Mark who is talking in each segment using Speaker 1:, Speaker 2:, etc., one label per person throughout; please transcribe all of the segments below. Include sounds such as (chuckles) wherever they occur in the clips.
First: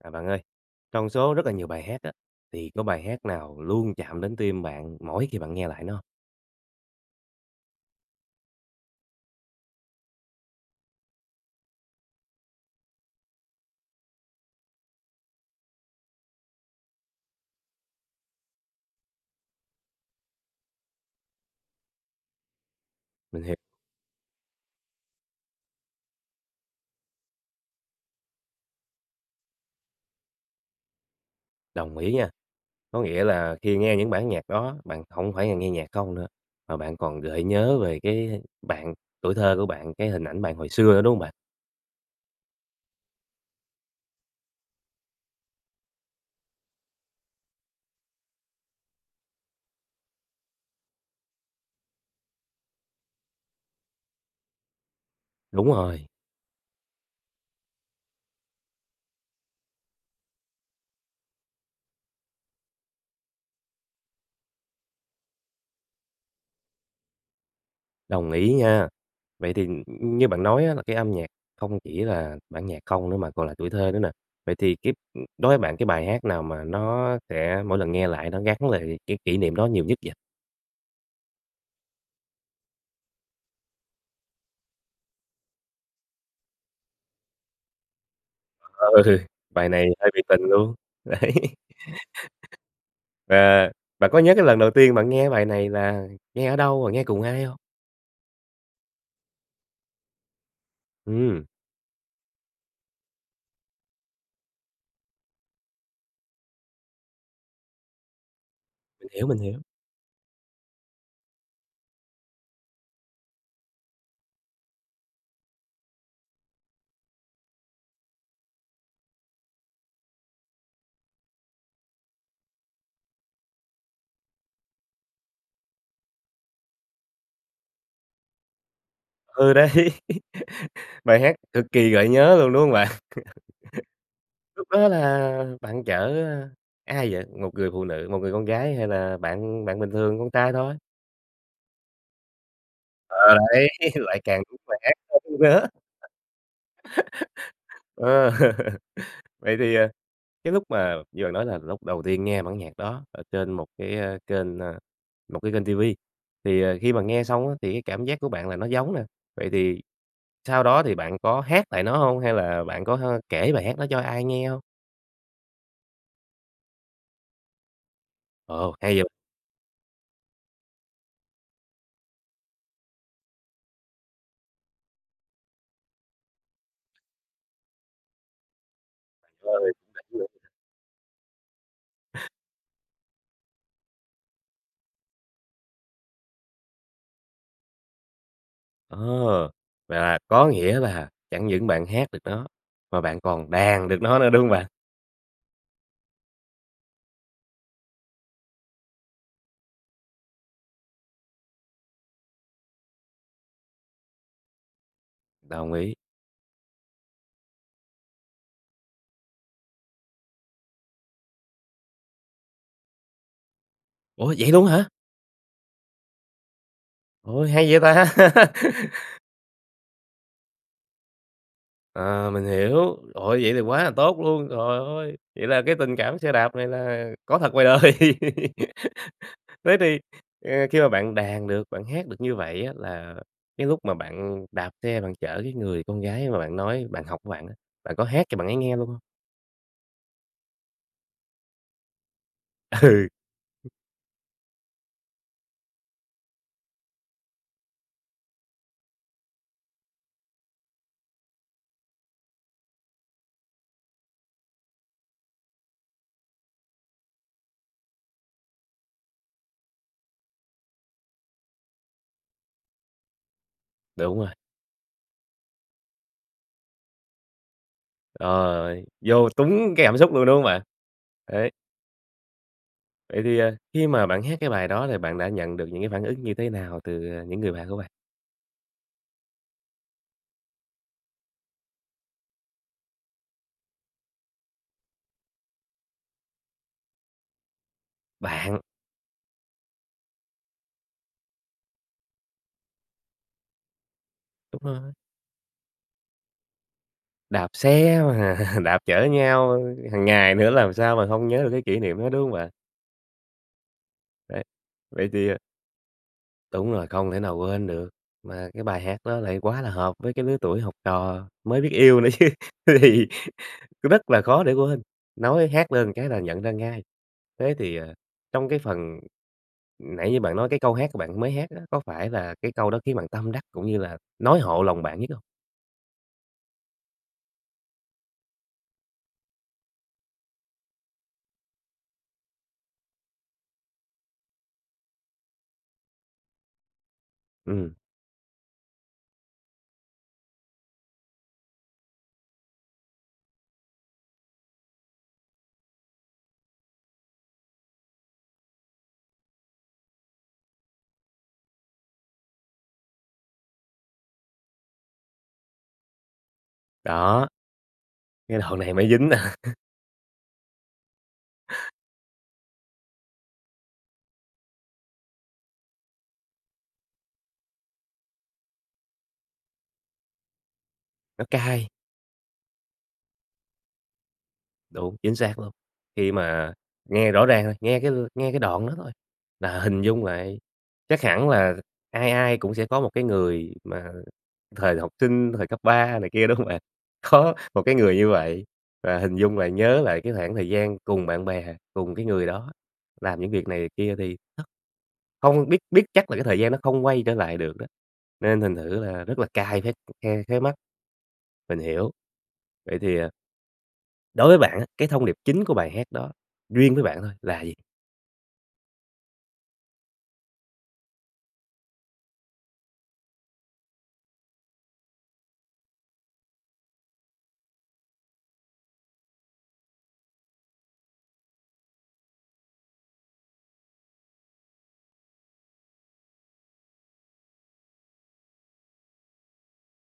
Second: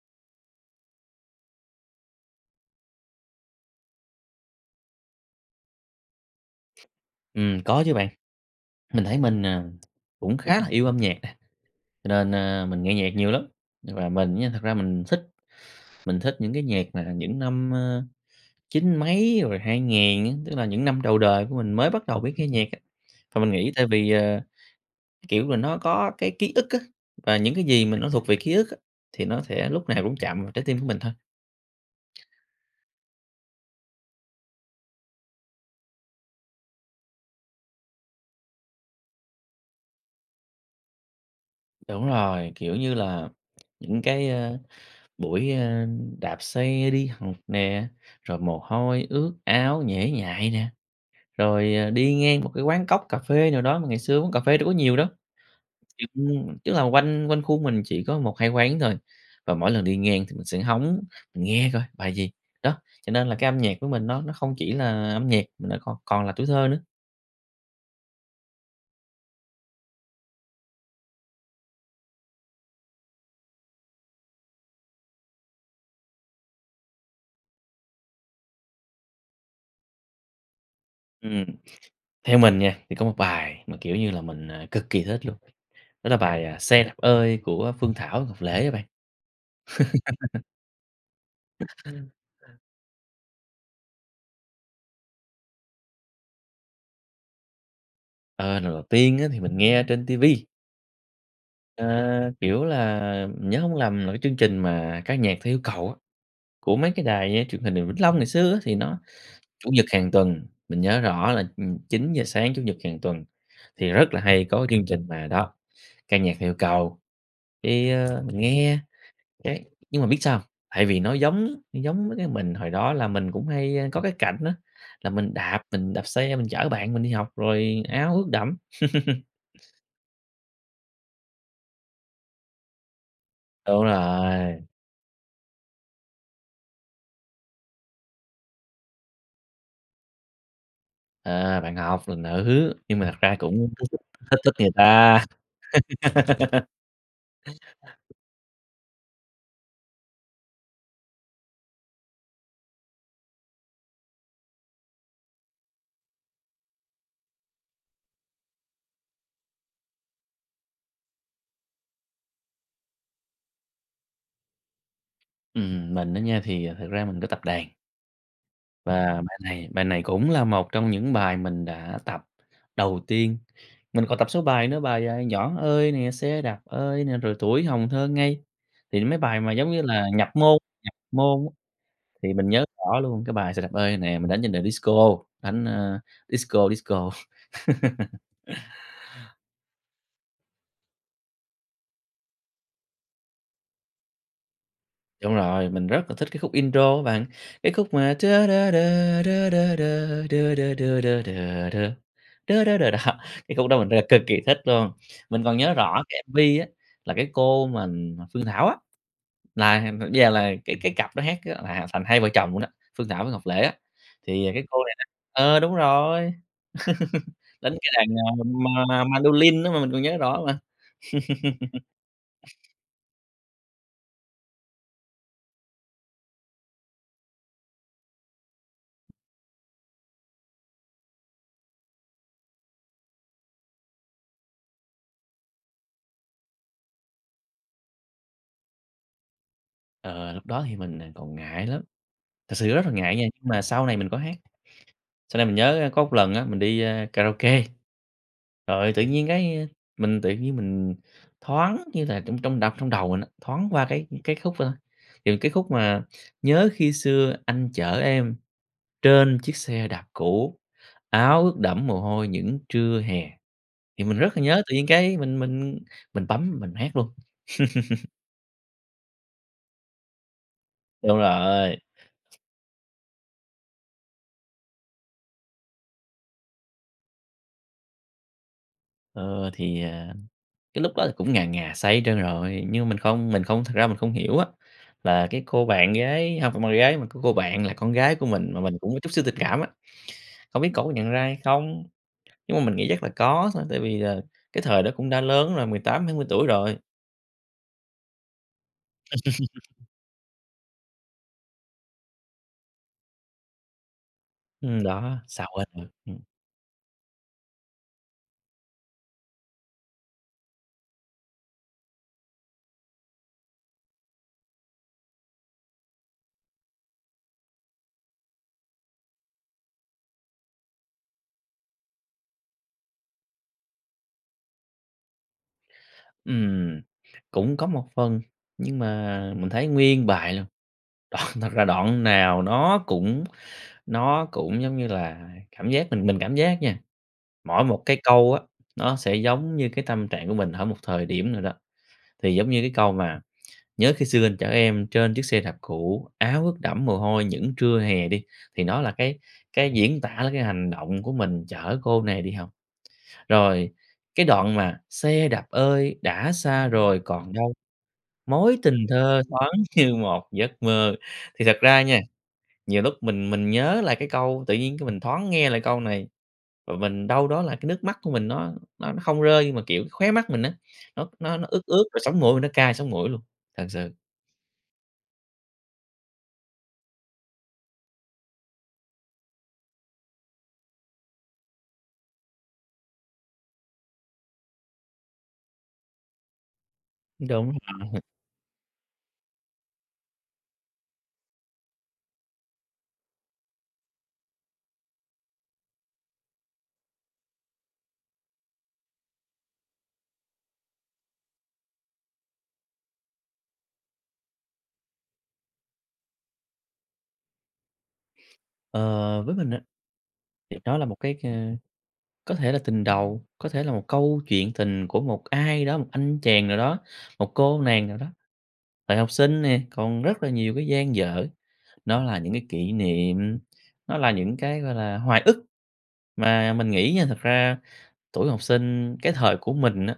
Speaker 1: À, bạn ơi, trong số rất là nhiều bài hát á, thì có bài hát nào luôn chạm đến tim bạn mỗi khi bạn nghe lại nó hông?
Speaker 2: Ừm, có chứ bạn. Mình thấy mình, à, cũng khá là yêu âm nhạc. Cho nên, a, mình nghe nhạc nhiều lắm, và mình nha thật ra mình thích mình thích những cái nhạc mà là những năm, ơ, chín mấy rồi 2000 á, tức là những năm đầu đời của mình mới bắt đầu biết nghe nhạc á. Và
Speaker 1: Mình
Speaker 2: mình
Speaker 1: hiệp
Speaker 2: nghĩ tại vì, ờ, cái kiểu mình nó có cái ký ức á, và những cái gì mà nó thuộc về ký ức á, thì nó sẽ lúc nào cũng chạm vào trái tim của mình thôi.
Speaker 1: Đồng ý nha. Có nghĩa là khi nghe những bản nhạc đó, bạn hổng phải là nghe nhạc không nữa, mà bạn còn gợi nhớ về cái bạn tuổi thơ của bạn, cái hình ảnh bạn hồi xưa nữa, đúng hông bạn?
Speaker 2: Đúng rồi, kiểu như là, những cái, ơ, buổi, ơ, đạp xe đi học nè, rồi mồ hôi ướt áo nhễ nhại nè, rồi, à, đi ngang một cái quán cóc cà phê nào đó, mà ngày xưa uống cà phê đâu có nhiều đâu.
Speaker 1: Đúng rồi.
Speaker 2: (unintelligible) Tức là quanh quanh khu mình chỉ có 1-2 quán thôi, và mỗi lần đi ngang thì mình sẽ hóng, mình nghe coi bài gì, đó, cho nên là cái âm nhạc của mình nó nó không chỉ là âm nhạc, mà nó còn còn là tuổi thơ nữa.
Speaker 1: Đồng ý nha. Vậy thì, ừm, ừm, như bạn nói á là cái âm nhạc không chỉ là bản nhạc không nữa mà còn là tuổi thơ nữa nè. Vậy thì cái, ừm, đối với bạn cái bài hát nào mà nó sẽ mỗi lần nghe lại nó gắn lại cái kỷ niệm đó nhiều nhất vậy?
Speaker 2: Ừm, theo mình nha, thì có một bài mà, kiểu như là, mình, ờ, cực kỳ thích luôn, đó là bài, à, "Xe đạp ơi" của Phương Thảo, Ngọc Lễ á bạn.
Speaker 1: Ờ, bài này hơi bị tình
Speaker 2: (laughs)
Speaker 1: luôn. Đấy. (laughs)
Speaker 2: (unintelligible)
Speaker 1: À, bạn có nhớ cái lần đầu tiên bạn nghe cái bài này là nghe ở đâu, rồi nghe cùng ai hông?
Speaker 2: Ờ, lần đầu tiên á thì mình nghe trên ti vi.
Speaker 1: Ừm.
Speaker 2: Ờ, kiểu là, mình nhớ hông lầm là cái chương trình mà "Ca nhạc theo yêu cầu" của mấy cái đài, ơ, Truyền hình Vĩnh Long ngày xưa á thì nó
Speaker 1: Mình hiểu, mình hiểu.
Speaker 2: Chủ nhật hàng tuần mình nhớ rõ là, ừm, 9:00 sáng Chủ nhật hàng tuần, thì rất là hay có kiên trình là đó, "Ca nhạc theo yêu cầu", thì, ờ, mình nghe cái nhưng mà biết sao? Tại vì nó giống giống mấy cái mình hồi đó là mình cũng hay, a, có cái cảnh á là mình đạp mình đạp xe mình chở bạn mình đi học rồi áo ướt đẫm. (chuckles)
Speaker 1: Ừ, đấy! (laughs) Bài hát cực kỳ gợi nhớ luôn, đúng hông bạn? (laughs)
Speaker 2: Đúng rồi.
Speaker 1: Lúc đó là bạn chở, a, ai vậy? Một người phụ nữ một người con gái hay là bạn bạn bình thường con trai thôi?
Speaker 2: À, bạn học là nữ, nhưng mà thật ra
Speaker 1: Ờ,
Speaker 2: cũng
Speaker 1: đấy,
Speaker 2: hơi thích,
Speaker 1: lại
Speaker 2: thích
Speaker 1: càng
Speaker 2: thích
Speaker 1: vui
Speaker 2: người
Speaker 1: vẻ
Speaker 2: ta.
Speaker 1: hơn nữa. (laughs)
Speaker 2: (laughs)
Speaker 1: Ờ. Vậy thì, à, cái lúc mà như bạn nói là lúc đầu tiên nghe bản nhạc đó ở trên một cái, ơ, kênh ơ, một cái kênh ti vi thì, ờ, khi mà nghe xong á thì cái cảm giác của bạn là nó giống nè. Vậy thì sau đó thì bạn có hát lại nó hông hay là bạn h có kể bài hát nó cho ai nghe hông?
Speaker 2: Ừm, mình á nha thì, à, thực ra mình có tập đàn.
Speaker 1: Ồ, hay vậy.
Speaker 2: Và bài này bài này cũng là một trong những bài mình đã tập đầu tiên, mình còn tập số bài nữa bài, à, "Nhỏ ơi" nè, "Xe đạp ơi" nè, rồi "Tuổi hồng thơ ngây". Thì nó mấy bài mà giống
Speaker 1: Rồi
Speaker 2: như là nhập
Speaker 1: (unintelligible)
Speaker 2: môn nhập môn á,
Speaker 1: (laughs)
Speaker 2: thì mình nhớ rõ luôn cái bài "Xe đạp ơi" nè, mình đánh trên điệu disco đánh, a, disco disco. (laughs)
Speaker 1: Ờ, là có nghĩa là chẳng những bạn hát được nó, mà bạn còn đàn được nó nữa, đúng hông bạn?
Speaker 2: Đúng rồi, mình rất là thích cái khúc intro á bạn, cái khúc mà (humming) đó, cái khúc đó mình rất là cực kỳ thích luôn, mình còn nhớ
Speaker 1: Đồng ý.
Speaker 2: rõ cái MV á, là cái cô mà mà Phương Thảo á, là giờ là cái cái cặp đó hát là thành hai vợ chồng luôn đó, Phương Thảo với Ngọc Lễ á,
Speaker 1: Ủa,
Speaker 2: thì, à,
Speaker 1: vậy
Speaker 2: cái
Speaker 1: luôn
Speaker 2: cô
Speaker 1: hả?
Speaker 2: này nè ờ, đúng rồi, (laughs)
Speaker 1: Ôi,
Speaker 2: đánh
Speaker 1: hay vậy
Speaker 2: cái đàn,
Speaker 1: ta!
Speaker 2: à, ma
Speaker 1: (laughs)
Speaker 2: mandolin á mà mình còn nhớ rõ mà.
Speaker 1: À, mình
Speaker 2: (laughs)
Speaker 1: hiểu. Trời ơi, vậy thì quá là tốt luôn, trời ơi, vậy là cái tình cảm xe đạp này là có thật ngoài đời. (laughs) Thế thì, ờ, khi mà bạn đàn được, bạn hát được như vậy á, là cái lúc mà bạn đạp xe bạn chở cái người con gái mà bạn nói bạn học của bạn á, bạn có hát cho bạn ấy nghe luôn hông?
Speaker 2: Ờ, lúc đó thì mình, ờ, còn ngại lắm, thật sự rất là
Speaker 1: Ừ.
Speaker 2: ngại nha, nhưng mà sau này mình có hát. Sau này mình nhớ có một lần á, mình đi, a, karaoke, rồi tự nhiên cái a, mình tự nhiên mình thoáng như là trong trong đ trong đầu mình á, thoáng qua cái cái khúc ơ, kiểu, cái khúc mà "Nhớ khi xưa anh chở em, trên chiếc xe đạp cũ, áo ướt đẫm mồ hôi những trưa hè". Thì mình
Speaker 1: Đúng rồi.
Speaker 2: rất là nhớ, tự nhiên cái mình mình mình bấm mình hát luôn. (laughs)
Speaker 1: Trời ơi! Vô túng cái cảm xúc luôn, đúng không bạn?
Speaker 2: Đúng
Speaker 1: Đấy.
Speaker 2: rồi.
Speaker 1: Vậy thì, ờ, khi mà bạn hát cái bài đó, thì bạn đã nhận được những cái phản ứng như thế nào từ, ờ, những người bạn của bạn?
Speaker 2: Ơ, thì, à, cái lúc đó thì cũng ngà ngà say hết trơn rồi, nhưng mình không mình không thực ra mình không hiểu á, là cái cô bạn gái hông phải bạn gái, mà có cô bạn là con gái của mình,
Speaker 1: Bạn.
Speaker 2: mà mình cũng có chút xíu tình cảm á, không biết cổ có nhận ra hay không? Nhưng mà mình nghĩ chắc là có thôi, tại vì là
Speaker 1: Đúng
Speaker 2: cái thời
Speaker 1: rồi.
Speaker 2: đó cũng đã lớn rồi, 18-20 tuổi rồi.
Speaker 1: Đạp xe mà đạp chở nhau
Speaker 2: (laughs)
Speaker 1: hàng ngày nữa, làm sao mà hông nhớ được cái kỷ niệm đó, đúng hông bạn? Đấy,
Speaker 2: Ừm,
Speaker 1: vậy
Speaker 2: đó,
Speaker 1: thì à
Speaker 2: sao quên được, ừm.
Speaker 1: Đúng rồi, không thể nào quên được. Mà cái bài hát đó lại quá là hợp với cái lứa tuổi học trò, mới biết yêu nữa chứ, th thì rất là khó để quên, nói hát lên cái là nhận ra ngay. Thế thì, ờ, trong cái phần nãy như bạn nói cái câu hát của bạn mới hát á, có phải là cái câu đó khiến bạn tâm đắc cũng như là nói hộ lòng bạn nhất hông?
Speaker 2: Ừm, cũng có một phần. Nhưng mà mình thấy nguyên bài luôn, đoạn thật ra đoạn nào nó cũng nó cũng, giống như là, cảm giác mình mình cảm giác nha, mỗi
Speaker 1: Ừm.
Speaker 2: một cái câu á, nó sẽ giống như cái tâm trạng của mình ở một thời điểm nào đó. Thì giống như cái câu mà "nhớ khi xưa anh chở em trên chiếc xe đạp cũ, áo ướt đẫm mồ hôi, những trưa hè" đi, thì nó là cái cái diễn tả lại cái hành động của mình chở cô này đi học. Rồi cái đoạn mà "xe đạp ơi, đã xa rồi
Speaker 1: Đó.
Speaker 2: còn đâu,
Speaker 1: Nghe
Speaker 2: mối
Speaker 1: đoạn này
Speaker 2: tình
Speaker 1: mới dính
Speaker 2: thơ
Speaker 1: nà.
Speaker 2: thoáng như một giấc mơ", thì thật ra nha, nhiều lúc mình mình nhớ lại cái câu, tự nhiên cái mình thoáng nghe lại câu này, và mình đâu đó là cái nước mắt của mình nó nó nó không rơi nhưng mà, kiểu, khóe mắt mình á, nó
Speaker 1: Nó
Speaker 2: nó nó ướt
Speaker 1: cay.
Speaker 2: ướt rồi sống mũi mình nó cay sống mũi luôn, thật sự.
Speaker 1: Đúng, chính xác luôn. Khi mà nghe rõ ràng rồi, nghe cái nghe cái đoạn đó thôi là hình dung lại. Chắc hẳn là ai ai cũng sẽ có một cái người mà thời học sinh, thời cấp 3 này kia, đúng hông bạn? Có
Speaker 2: Đúng,
Speaker 1: một cái
Speaker 2: còn ảnh
Speaker 1: người
Speaker 2: hưởng
Speaker 1: như vậy và hình dung lại, nhớ lại cái khoảng thời gian cùng bạn bè, cùng cái người đó, làm những việc này việc kia thì nó hông biết biết chắc là cái thời gian nó không quay trở lại được đó, nên thành thử là rất là cay cái, ừ, khe khóe mắt. Mình hiểu. Vậy thì, à đối với bạn á, cái thông điệp chính của bài hát đó, riêng với bạn thôi, là gì?
Speaker 2: Ờ, với mình á thì đó là một cái, ơ, có thể là tình đầu, có thể là một câu chuyện tình của một ai đó, một anh chàng nào đó, một cô nàng nào đó. Thời học sinh nè, còn rất là nhiều cái dang dở, nó là những cái kỷ niệm, nó là những cái, gọi là, hoài ức. Mà mình nghĩ nha, thật ra tuổi học sinh cái thời của mình á,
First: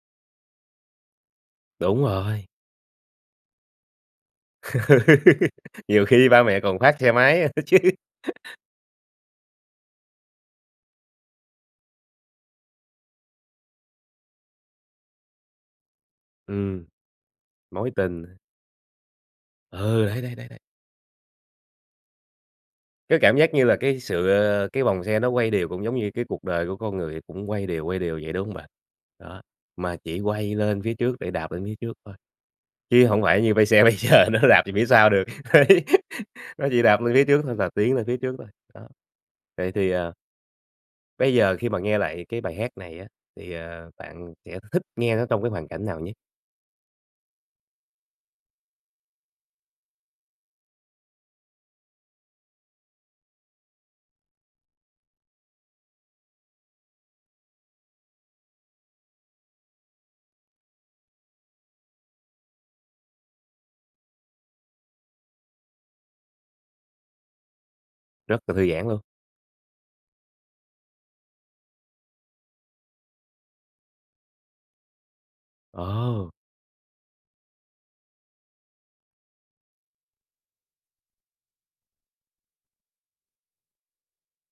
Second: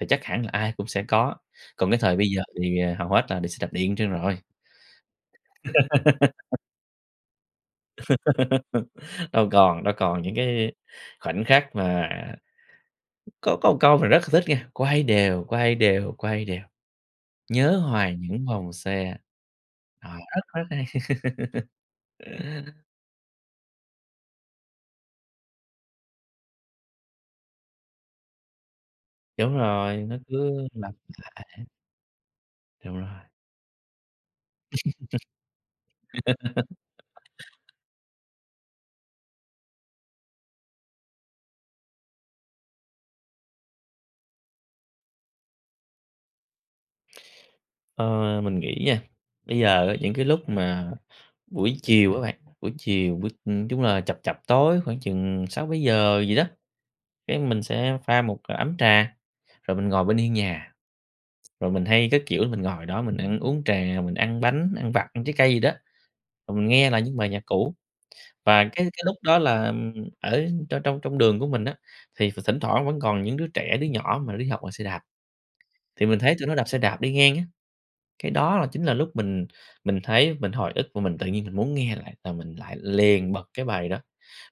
Speaker 2: thì chắc hẳn là ai cũng sẽ có, còn cái
Speaker 1: Đúng
Speaker 2: thời bây giờ
Speaker 1: rồi.
Speaker 2: thì hầu hết là đi xe đạp điện trơn rồi.
Speaker 1: (laughs) Nhiều khi ba
Speaker 2: (laughs)
Speaker 1: mẹ còn phát xe máy nữa chứ. (laughs)
Speaker 2: (laughs) Đâu còn, đâu còn những cái khoảnh khắc mà Có có một câu mà rất là thích nghe, "Quay đều, quay đều, quay đều,
Speaker 1: Ừm.
Speaker 2: nhớ
Speaker 1: Mối
Speaker 2: hoài
Speaker 1: tình
Speaker 2: những vòng xe."
Speaker 1: Ừ,
Speaker 2: Ờ,
Speaker 1: đấy, đấy,
Speaker 2: rất,
Speaker 1: đấy, đấy.
Speaker 2: rất hay (laughs)
Speaker 1: Cái cảm giác như là cái sự, ờ, cái vòng xe nó quay đều, cũng giống như cái cuộc đời của con người, cũng quay đều, quay đều vậy, đúng hông bạn? Đó,
Speaker 2: Đúng rồi,
Speaker 1: mà
Speaker 2: nó
Speaker 1: chỉ quay
Speaker 2: cứ
Speaker 1: lên
Speaker 2: lặp
Speaker 1: phía trước để đạp
Speaker 2: lại.
Speaker 1: lên phía trước thôi,
Speaker 2: Đúng
Speaker 1: chứ
Speaker 2: rồi.
Speaker 1: hổng phải như bây xe bây giờ nó đạp về phía sau được. Đấy, (laughs) nó chỉ đạp lên phía trước thôi,
Speaker 2: (laughs)
Speaker 1: đạp tiến lên phía trước thôi. Đó, vậy thì ờ bây giờ khi mà nghe lại cái bài hát này á, thì, ờ, bạn sẽ th thích nghe nó trong cái hoàn cảnh nào nhất?
Speaker 2: Ờ. Mình nghĩ nha, bây giờ á những cái lúc mà buổi chiều á bạn, buổi chiều buổi, ừm, chung là chập chập tối khoảng chừng 6:00-7:00 gì đó, cái mình sẽ pha một ấm trà, rồi mình ngồi bên hiên nhà, rồi mình hay, cái kiểu, mình ngồi đó, mình ăn uống trà, mình ăn bánh, ăn vặt, ăn trái cây gì đó, rồi mình nghe lại những bài nhạc cũ.
Speaker 1: Rất là
Speaker 2: Và
Speaker 1: thư
Speaker 2: cái
Speaker 1: giãn luôn.
Speaker 2: cái lúc đó là ở trong trong trong đường của mình á, thì th thỉnh thoảng vẫn còn những đứa trẻ, đứa nhỏ mà đi học bằng xe đạp. Thì mình
Speaker 1: Ồ.
Speaker 2: thấy tụi nó đạp xe đạp đi ngang á, cái đó là chính là lúc mình mình thấy, mình hồi ức và mình tự nhiên mình muốn nghe lại, là mình lại liền bật cái bài đó.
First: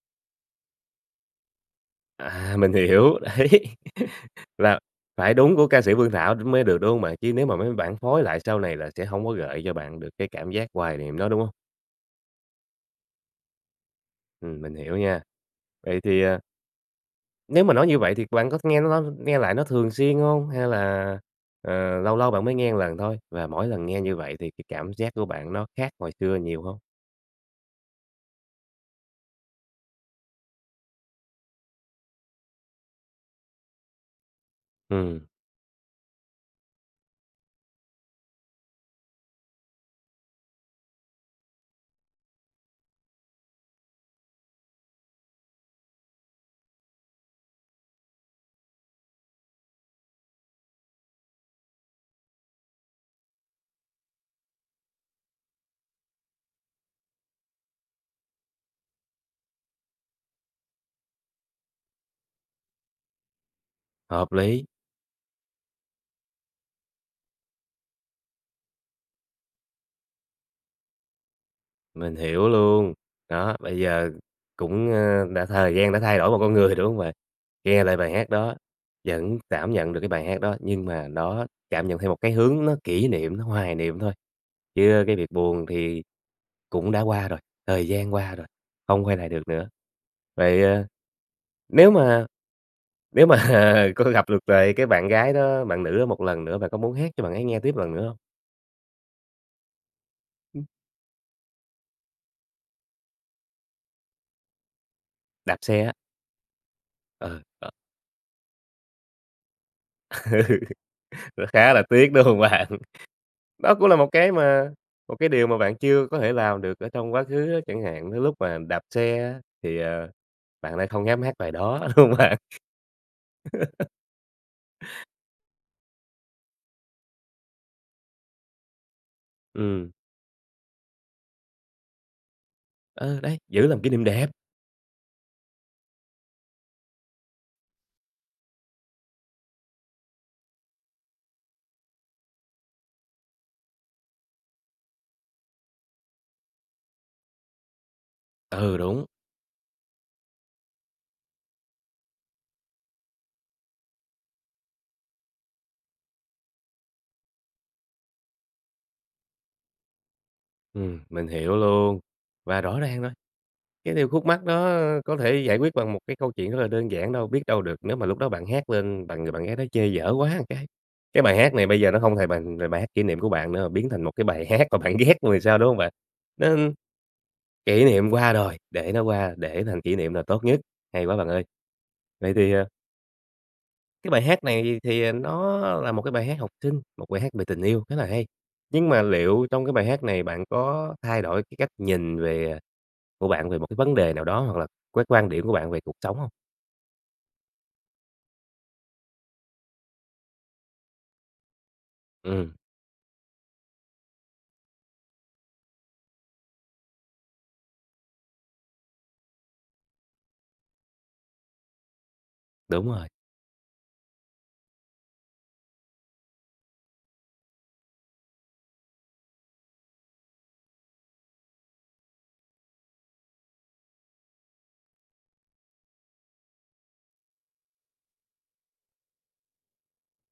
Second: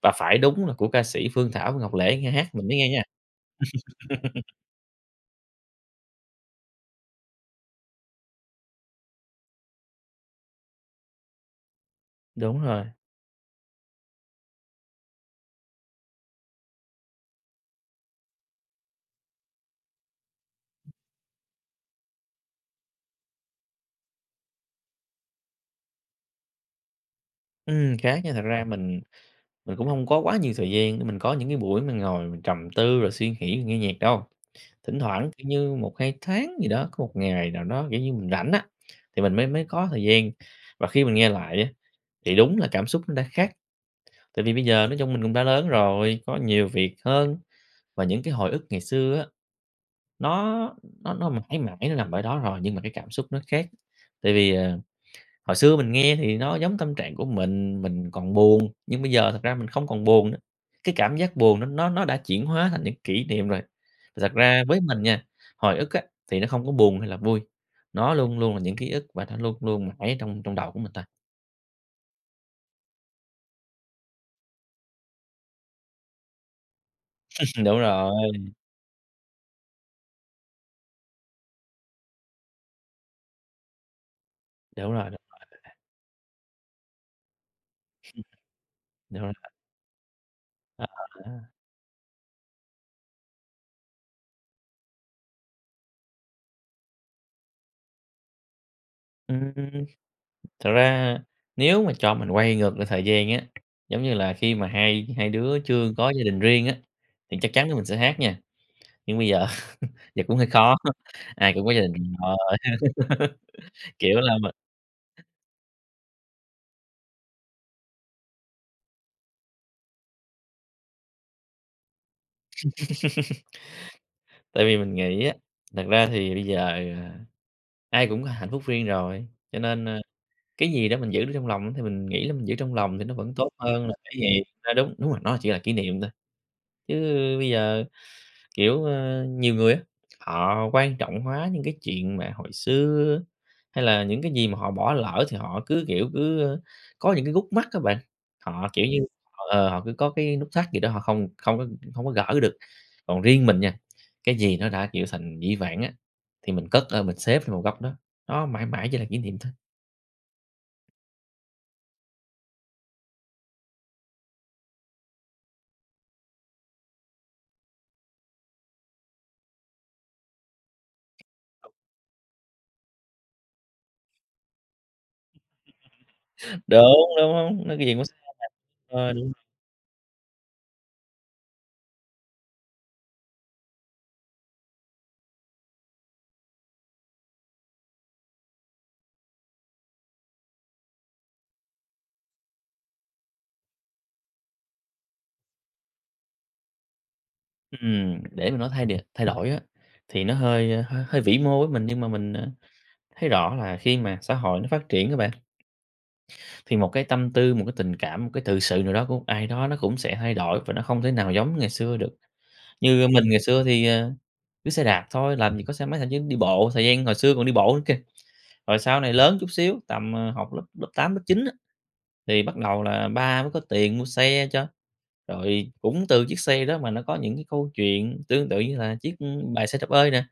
Speaker 2: Và phải đúng là của ca sĩ Phương Thảo với Ngọc Lễ nghe
Speaker 1: À,
Speaker 2: hát mình
Speaker 1: mình
Speaker 2: mới nghe nha.
Speaker 1: hiểu. Đấy, (laughs)
Speaker 2: (laughs)
Speaker 1: là phải đúng của ca sĩ Phương Thảo đ mới được, đúng hông bạn? Chứ nếu mà mấy bản phối lại sau này là sẽ hông có gợi cho bạn được cái cảm giác hoài niệm đó, đúng hông?
Speaker 2: Đúng rồi.
Speaker 1: Ừm, mình hiểu nha. Vậy thì à nếu mà nói như vậy thì bạn có th nghe nó nghe lại nó thường xuyên hông? Hay là, ờ, lâu lâu bạn mới nghe một lần thôi, và mỗi lần nghe như vậy thì cái cảm giác của bạn nó khác hồi xưa nhiều hông?
Speaker 2: Ừm, khác nha, thật ra mình mình cũng hông có quá nhiều thời gian để mình có những cái buổi mình ngồi mình trầm tư rồi suy nghĩ rồi nghe nhạc đâu. Thỉnh
Speaker 1: Ừm.
Speaker 2: thoảng, kiểu như, 1-2 tháng gì đó, có 1 ngày nào đó, kiểu như, mình rảnh á, thì mình mới mới có thời gian, và khi mình nghe lại á, thì đúng là cảm xúc nó đã khác. Tại vì bây giờ nói chung mình cũng đã lớn rồi, có nhiều việc hơn, và những cái hồi ức ngày xưa á, nó nó nó mãi mãi nó nằm ở đó rồi, nhưng mà cái cảm xúc nó khác. Tại vì, ờ, hồi xưa mình nghe thì nó giống tâm trạng của mình, mình còn buồn, nhưng bây giờ thật ra mình không còn buồn nữa, cái cảm giác buồn nó nó nó đã chuyển hóa thành những kỷ niệm rồi. Thì
Speaker 1: Hợp
Speaker 2: thật ra
Speaker 1: lý.
Speaker 2: với mình nha, hồi ức á, thì nó không có buồn hay là vui, nó luôn luôn là những ký ức và nó luôn luôn mãi ở trong trong đầu của người ta.
Speaker 1: Mình hiểu luôn. Đó, bây giờ cũng, ờ, đã thời gian đã thay đổi một con người, đúng hông bạn?
Speaker 2: (laughs) Đúng
Speaker 1: Nghe lại bài hát
Speaker 2: rồi.
Speaker 1: đó, vẫn cảm nhận được cái bài hát đó nhưng mà nó cảm nhận theo một cái hướng nó kỷ niệm, nó hoài niệm thôi,
Speaker 2: Đúng rồi,
Speaker 1: chứ cái
Speaker 2: đúng
Speaker 1: việc buồn
Speaker 2: (unintelligible)
Speaker 1: thì cũng đã qua rồi, thời gian qua rồi,
Speaker 2: (laughs)
Speaker 1: không quay
Speaker 2: Đúng
Speaker 1: lại được
Speaker 2: (unintelligible)
Speaker 1: nữa. Vậy,
Speaker 2: A,
Speaker 1: ơ,
Speaker 2: ờ ha.
Speaker 1: nếu mà nếu mà, ờ, có gặp được lại cái bạn gái đó, bạn nữ đó một lần nữa bạn có muốn hát cho bạn ấy nghe tiếp lần nữa hông?
Speaker 2: Ừm.
Speaker 1: Ừm.
Speaker 2: Thật ra nếu mà cho mình quay ngược lại thời gian á, giống như là, khi mà hai hai
Speaker 1: Đạp
Speaker 2: đứa
Speaker 1: xe á.
Speaker 2: chưa có gia đình riêng á, thì
Speaker 1: Ừ.
Speaker 2: chắc chắn
Speaker 1: Đó.
Speaker 2: á mình sẽ hát nha. Nhưng bây giờ giờ cũng hơi khó,
Speaker 1: (laughs) Nó
Speaker 2: ai cũng có
Speaker 1: khá
Speaker 2: gia
Speaker 1: là
Speaker 2: đình
Speaker 1: tiếc, đúng
Speaker 2: rồi
Speaker 1: hông
Speaker 2: ha,
Speaker 1: bạn? Đó cũng là một
Speaker 2: kiểu
Speaker 1: cái
Speaker 2: là, m
Speaker 1: mà một cái điều mà bạn chưa có thể làm được ở trong quá khứ á, chẳng hạn, tới lúc mà đạp xe á thì, ờ, bạn lại không dám hát bài đó, đúng không bạn?
Speaker 2: (laughs)
Speaker 1: (laughs)
Speaker 2: Tại vì mình nghĩ á, thật ra thì bây giờ, à, ai cũng có hạnh phúc riêng rồi, cho nên,
Speaker 1: Ừm.
Speaker 2: ơ, cái gì đó mình giữ được trong lòng thì mình nghĩ là mình giữ trong lòng thì nó
Speaker 1: Ừ,
Speaker 2: vẫn
Speaker 1: đấy,
Speaker 2: tốt
Speaker 1: giữ làm
Speaker 2: hơn
Speaker 1: kỷ
Speaker 2: là
Speaker 1: niệm
Speaker 2: cái
Speaker 1: đẹp.
Speaker 2: gì, a đúng, đúng rồi, nó chỉ là kỷ niệm thôi. Chứ bây giờ, kiểu, ơ, nhiều người á, họ quan trọng hóa những cái chuyện mà hồi xưa, hay là những cái gì mà họ bỏ lỡ thì họ cứ, kiểu, cứ, ơ, có những cái khúc mắc á bạn. Họ,
Speaker 1: Ừ,
Speaker 2: kiểu như,
Speaker 1: đúng.
Speaker 2: ờ, họ cứ có cái nút thắt gì đó họ không không có không có gỡ được. Còn riêng mình nha, cái gì nó đã, kiểu, thành dĩ vãng á, thì mình cất ơ, mình xếp vào một góc đó, nó mãi mãi chỉ là kỷ niệm thôi.
Speaker 1: Ừm, mình hiểu luôn và rõ ràng rồi, cái điều khúc mắc đó có thể giải quyết bằng một cái câu chuyện rất là đơn giản đâu biết đâu được nếu mà lúc đó bạn hát lên, bạn người bạn gái đó chê dở quá một cái. Cái bài hát này bây giờ nó hông hề bằng về bài hát kỷ niệm của bạn nữa mà biến thành một cái bài hát mà bạn ghét luôn thì sao, đúng hông bạn? Nó,
Speaker 2: Đúng,
Speaker 1: ưm
Speaker 2: đúng, đúng, nó
Speaker 1: kỷ
Speaker 2: gì cũng
Speaker 1: niệm
Speaker 2: (unintelligible)
Speaker 1: qua rồi để nó
Speaker 2: hên.
Speaker 1: qua, để thành kỷ niệm là tốt nhất. Hay quá bạn ơi! Vậy thì, ờ cái bài hát này thì, ờ, nó là một cái bài hát học sinh, một bài hát về tình yêu khá là hay, nhưng mà liệu trong cái bài hát này bạn có thay đổi cái cách nhìn về, à, của bạn về một cái vấn đề nào đó hoặc là cái quan điểm của bạn về cuộc sống hông?
Speaker 2: Ừm, để mà nó thay đ thay đổi á, thì nó hơi, a, hơi vĩ mô với mình nhưng mà mình, ờ,
Speaker 1: Ừm.
Speaker 2: thấy rõ là khi mà xã hội nó phát triển đó bạn thì một cái tâm tư, một cái tình cảm, một cái tự sự nào đó của một ai đó nó cũng sẽ thay đổi và nó không thể nào giống ngày xưa được.
Speaker 1: Đúng
Speaker 2: Như
Speaker 1: rồi.
Speaker 2: mình ngày xưa thì, ờ, cứ xe đạp thôi, làm gì có xe máy, thậm chí đi bộ thời gian hồi xưa còn đi bộ nữa kìa, rồi sau này lớn chút xíu tầm, ờ, học lớp lớp 8, lớp 9 á thì bắt đầu là ba mới có tiền mua xe cho, rồi cũng từ chiếc xe đó mà nó có những cái câu chuyện tương tự như là chiếc, ơ, bài Xe đạp ơi nè,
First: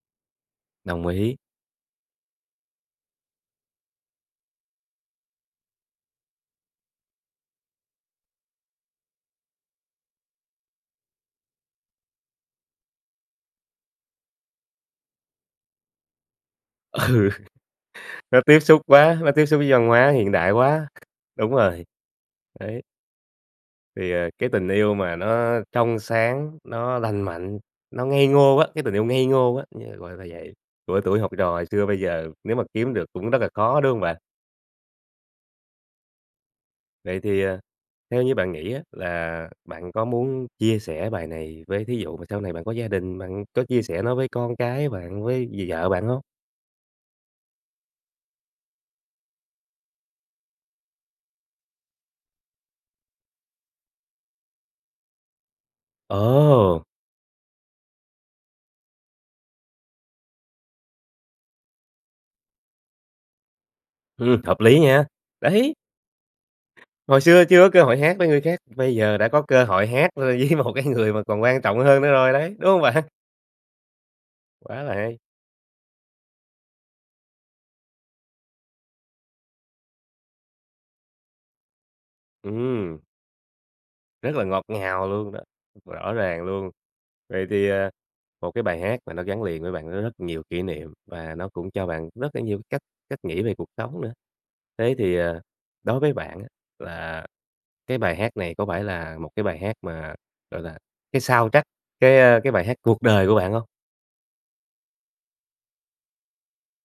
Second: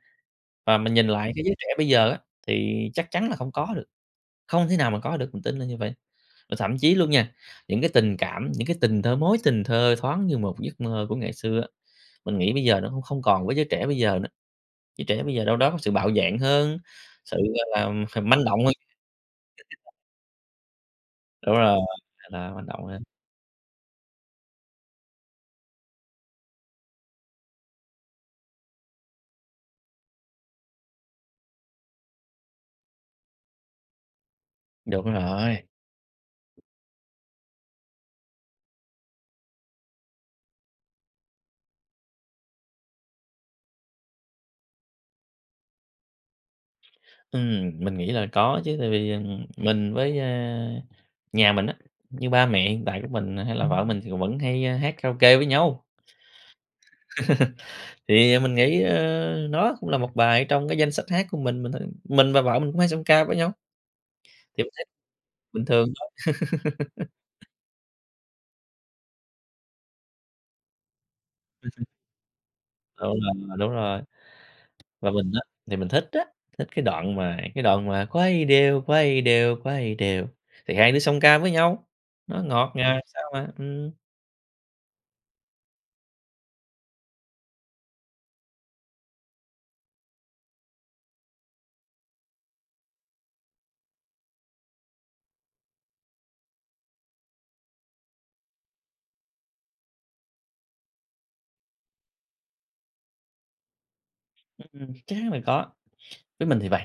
Speaker 2: và mình
Speaker 1: Đồng
Speaker 2: nhìn lại
Speaker 1: ý.
Speaker 2: cái giới trẻ bây giờ á, thì chắc chắn là không có được, không thể nào mà có được, mình tin là như vậy. Và thậm chí luôn nha, những cái tình cảm, những cái tình thơ mối tình thơ thoáng như một giấc mơ của ngày xưa á, mình nghĩ bây giờ nó cũng không còn với giới trẻ bây giờ nữa. Giới trẻ bây giờ đâu đó có sự bạo dạn hơn,
Speaker 1: Ừ.
Speaker 2: sự gọi là,
Speaker 1: Nó
Speaker 2: manh
Speaker 1: tiếp
Speaker 2: động hơn
Speaker 1: xúc quá, nó tiếp xúc với
Speaker 2: (unintelligible)
Speaker 1: văn hóa hiện đại quá. Đúng
Speaker 2: Đúng rồi,
Speaker 1: rồi.
Speaker 2: thì là manh
Speaker 1: Đấy.
Speaker 2: động đấy.
Speaker 1: Thì, ờ, cái tình yêu mà nó trong sáng, nó lành mạnh, nó ngây ngô á, cái tình yêu ngây ngô á như, gọi là, vậy, của tuổi học trò hồi xưa, bây giờ nếu mà kiếm được cũng rất là khó, đúng hông bạn?
Speaker 2: Đúng rồi.
Speaker 1: Vậy thì, ờ, theo như bạn nghĩ á là bạn có muốn chia sẻ bài này với thí dụ mà sau này bạn có gia đình, bạn có chia sẻ nó với con cái bạn, với d vợ bạn hông?
Speaker 2: Ừm, mình nghĩ là có chứ, tại vì, ừm, mình với, a, nhà mình á, như ba mẹ hiện tại của mình nà hay là vợ mình thì cũng vẫn hay hát karaoke với nhau.
Speaker 1: Ồ!
Speaker 2: (laughs) Thì mình nghĩ, ơ, nó cũng là một bài ở trong cái danh sách hát của mình mình thôi, mình và vợ mình cũng hay song ca với nhau,
Speaker 1: Ừm, hợp
Speaker 2: thì mình
Speaker 1: lý
Speaker 2: thấy
Speaker 1: nha.
Speaker 2: bình
Speaker 1: Đấy!
Speaker 2: thường thôi.
Speaker 1: Hồi xưa
Speaker 2: (laughs)
Speaker 1: chưa có cơ hội hát với người khác, bây giờ đã có cơ hội hát, ơ, với một cái người mà còn quan trọng
Speaker 2: (laughs)
Speaker 1: hơn nữa rồi đấy, đúng hông bạn?
Speaker 2: Tụi mình mà đúng rồi,
Speaker 1: Quá là
Speaker 2: và
Speaker 1: hay.
Speaker 2: mình á thì mình thích á, thích cái đoạn mà cái đoạn mà quay đều, quay đều, quay đều, thì hai đứa song ca với nhau, nó ngọt ngào
Speaker 1: Ừm.
Speaker 2: làm sao mà, ừm.
Speaker 1: Rất là ngọt ngào luôn đó, rõ ràng luôn! Vậy thì, à, một cái bài hát mà nó gắn liền với bạn, nó rất nhiều kỷ niệm, và nó cũng cho bạn rất là nhiều cái cách cách nghĩ về cuộc sống nữa. Thế thì, ờ, đối với bạn á, là cái bài hát này có phải là một cái bài hát mà, gọi là, cái soundtrack cái, ơ, cái bài hát cuộc đời của bạn hông?
Speaker 2: Ưm, ừm, chắc chắn là có! Với mình thì vầy,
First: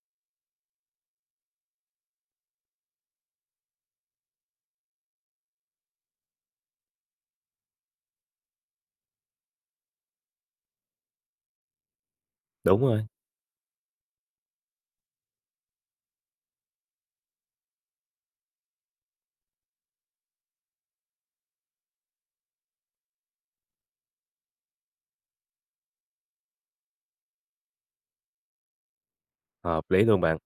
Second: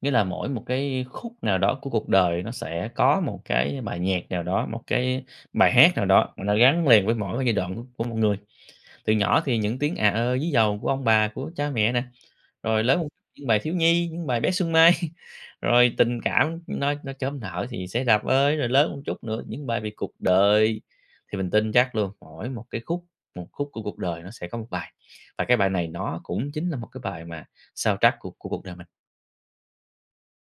Speaker 2: nghĩa là mỗi một cái khúc nào đó của cuộc đời nó sẽ có một cái bài nhạc nào đó một cái bài hát nào đó mà nó gắn liền với mỗi cái giai đoạn của của một người. Từ nhỏ thì những tiếng à ơ ví dầu của ông bà, của cha mẹ nè,
Speaker 1: Đúng
Speaker 2: rồi
Speaker 1: rồi.
Speaker 2: lớn những bài thiếu nhi, những bài bé Xuân Mai, (laughs) rồi tình cảm nó nó chớm nở thì "Xe Đạp Ơi", rồi lớn một chút nữa, những bài về cuộc đời, thì mình tin chắc luôn, mỗi một cái khúc một khúc của cuộc đời nó sẽ có một bài. Và cái bài này nó cũng chính là một cái bài mà soundtrack của của cuộc đời mình.
Speaker 1: Hợp lý luôn bạn!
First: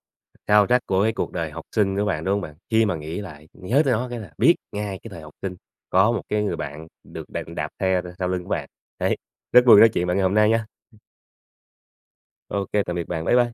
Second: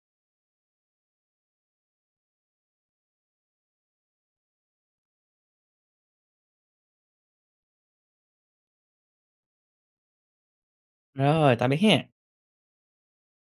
Speaker 1: Soundtrack của cái cuộc đời học sinh của bạn, đúng hông bạn? Khi mà nghĩ lại, nhớ tới nó cái là biết ngay cái thời học sinh, có một cái người bạn được đạp đạp xe thôi sau lưng của bạn. Đấy, rất vui được nói chuyện với bạn ngày hôm nay nha!
Speaker 2: Rồi, tạm biệt ha!
Speaker 1: Ô kê, tạm biệt bạn, bái bai.